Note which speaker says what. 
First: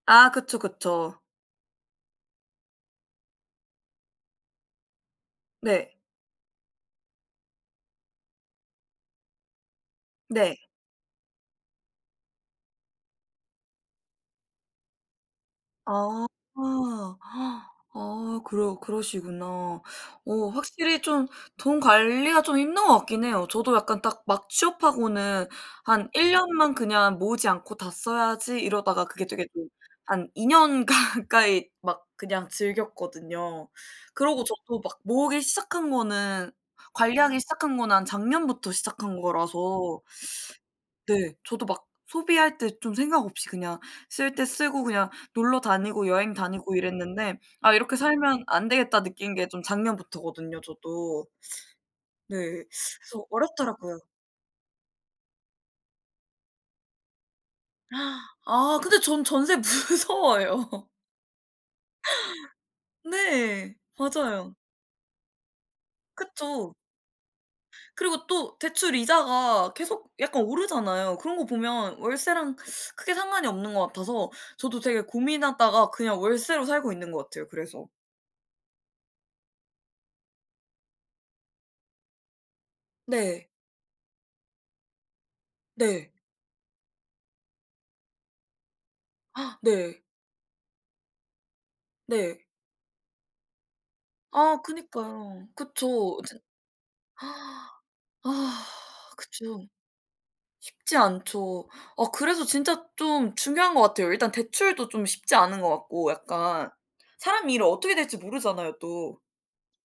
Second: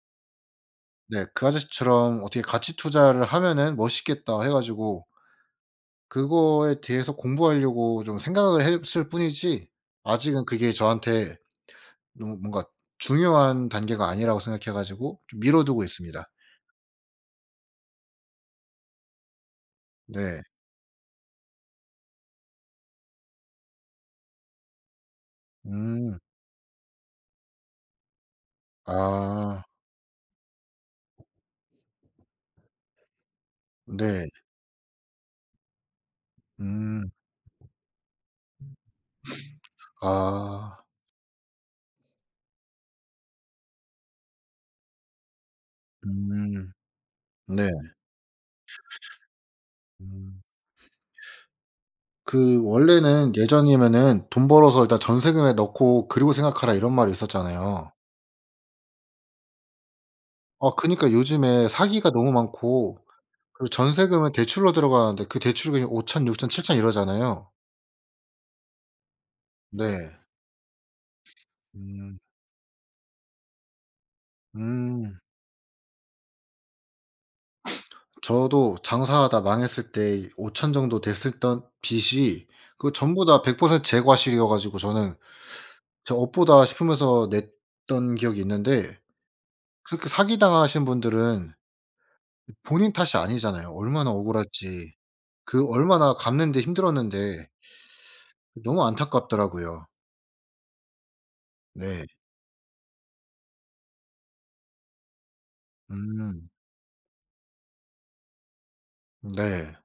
Speaker 1: 아. 그쵸, 그쵸.
Speaker 2: 네. 그 아저씨처럼 어떻게 가치 투자를 하면은 멋있겠다 해 가지고
Speaker 1: 네.
Speaker 2: 그거에 대해서 공부하려고 좀 생각을 했을 뿐이지 아직은
Speaker 1: 네.
Speaker 2: 그게 저한테 너무 뭔가 중요한 단계가 아니라고 생각해 가지고 좀 미뤄 두고
Speaker 1: 아.
Speaker 2: 있습니다.
Speaker 1: 아 그러 그러시구나.
Speaker 2: 네.
Speaker 1: 어 확실히 좀 돈 관리가 좀 힘든 것 같긴 해요. 저도 약간 딱 막 취업하고는 '한
Speaker 2: 음.
Speaker 1: 1 년만 그냥 모으지 않고 다 써야지.' 이러다가 그게 되게
Speaker 2: 아.
Speaker 1: 좀 한 2 년 가까이 막 그냥 즐겼거든요.
Speaker 2: 네.
Speaker 1: 그러고 저도 막 모으기 시작한 거는
Speaker 2: 음.
Speaker 1: 관리하기 시작한 거는 한 작년부터 시작한 거라서
Speaker 2: 아.
Speaker 1: 네. 저도 막 소비할 때 좀 생각 없이 그냥 쓸 때 쓰고 그냥 놀러 다니고 여행
Speaker 2: 음.
Speaker 1: 다니고 이랬는데
Speaker 2: 네.
Speaker 1: '아 이렇게 살면 안 되겠다.' 느낀 게 좀
Speaker 2: 음.
Speaker 1: 작년부터거든요, 저도. 네.
Speaker 2: 그
Speaker 1: 그래서
Speaker 2: 원래는
Speaker 1: 어렵더라고요.
Speaker 2: 예전이면은 '돈 벌어서 일단 전세금에 넣고 그리고 생각하라.' 이런 말이 있었잖아요.
Speaker 1: 아. 근데 전 전세 무서워요.
Speaker 2: 어. 그니까 요즘에 사기가 너무 많고 그리고
Speaker 1: 네.
Speaker 2: 전세금은
Speaker 1: 맞아요.
Speaker 2: 대출로 들어가는데 그 대출금이 5,000, 6000,
Speaker 1: 그쵸.
Speaker 2: 7000 이러잖아요.
Speaker 1: 그리고 또 대출 이자가 계속
Speaker 2: 네.
Speaker 1: 약간 오르잖아요. 그런 거 보면
Speaker 2: 음.
Speaker 1: 월세랑 크게 상관이 없는 것 같아서 저도 되게
Speaker 2: 음.
Speaker 1: 고민하다가 그냥 월세로 살고 있는 것 같아요, 그래서.
Speaker 2: 저도 장사하다 망했을 때 5,000 정도 됐었던 빚이 그 전부 다
Speaker 1: 네.
Speaker 2: 100% 제 과실이어 가지고 저는
Speaker 1: 네.
Speaker 2: '저 업보다.' 싶으면서 냈던 기억이 있는데
Speaker 1: 네.
Speaker 2: 그렇게 사기 당하신 분들은
Speaker 1: 네.
Speaker 2: 본인 탓이 아니잖아요. 얼마나
Speaker 1: 아
Speaker 2: 억울할지.
Speaker 1: 그니까요.
Speaker 2: 그 얼마나
Speaker 1: 그쵸. 진
Speaker 2: 갚는 데 힘들었는데
Speaker 1: 아.
Speaker 2: 너무
Speaker 1: 그쵸.
Speaker 2: 안타깝더라고요.
Speaker 1: 쉽지 않죠.
Speaker 2: 네.
Speaker 1: 어 그래서 진짜 좀 중요한 것 같아요. 일단 대출도 좀 쉽지 않은 것 같고
Speaker 2: 음.
Speaker 1: 약간 사람 일은 어떻게 될지 모르잖아요 또.
Speaker 2: 네.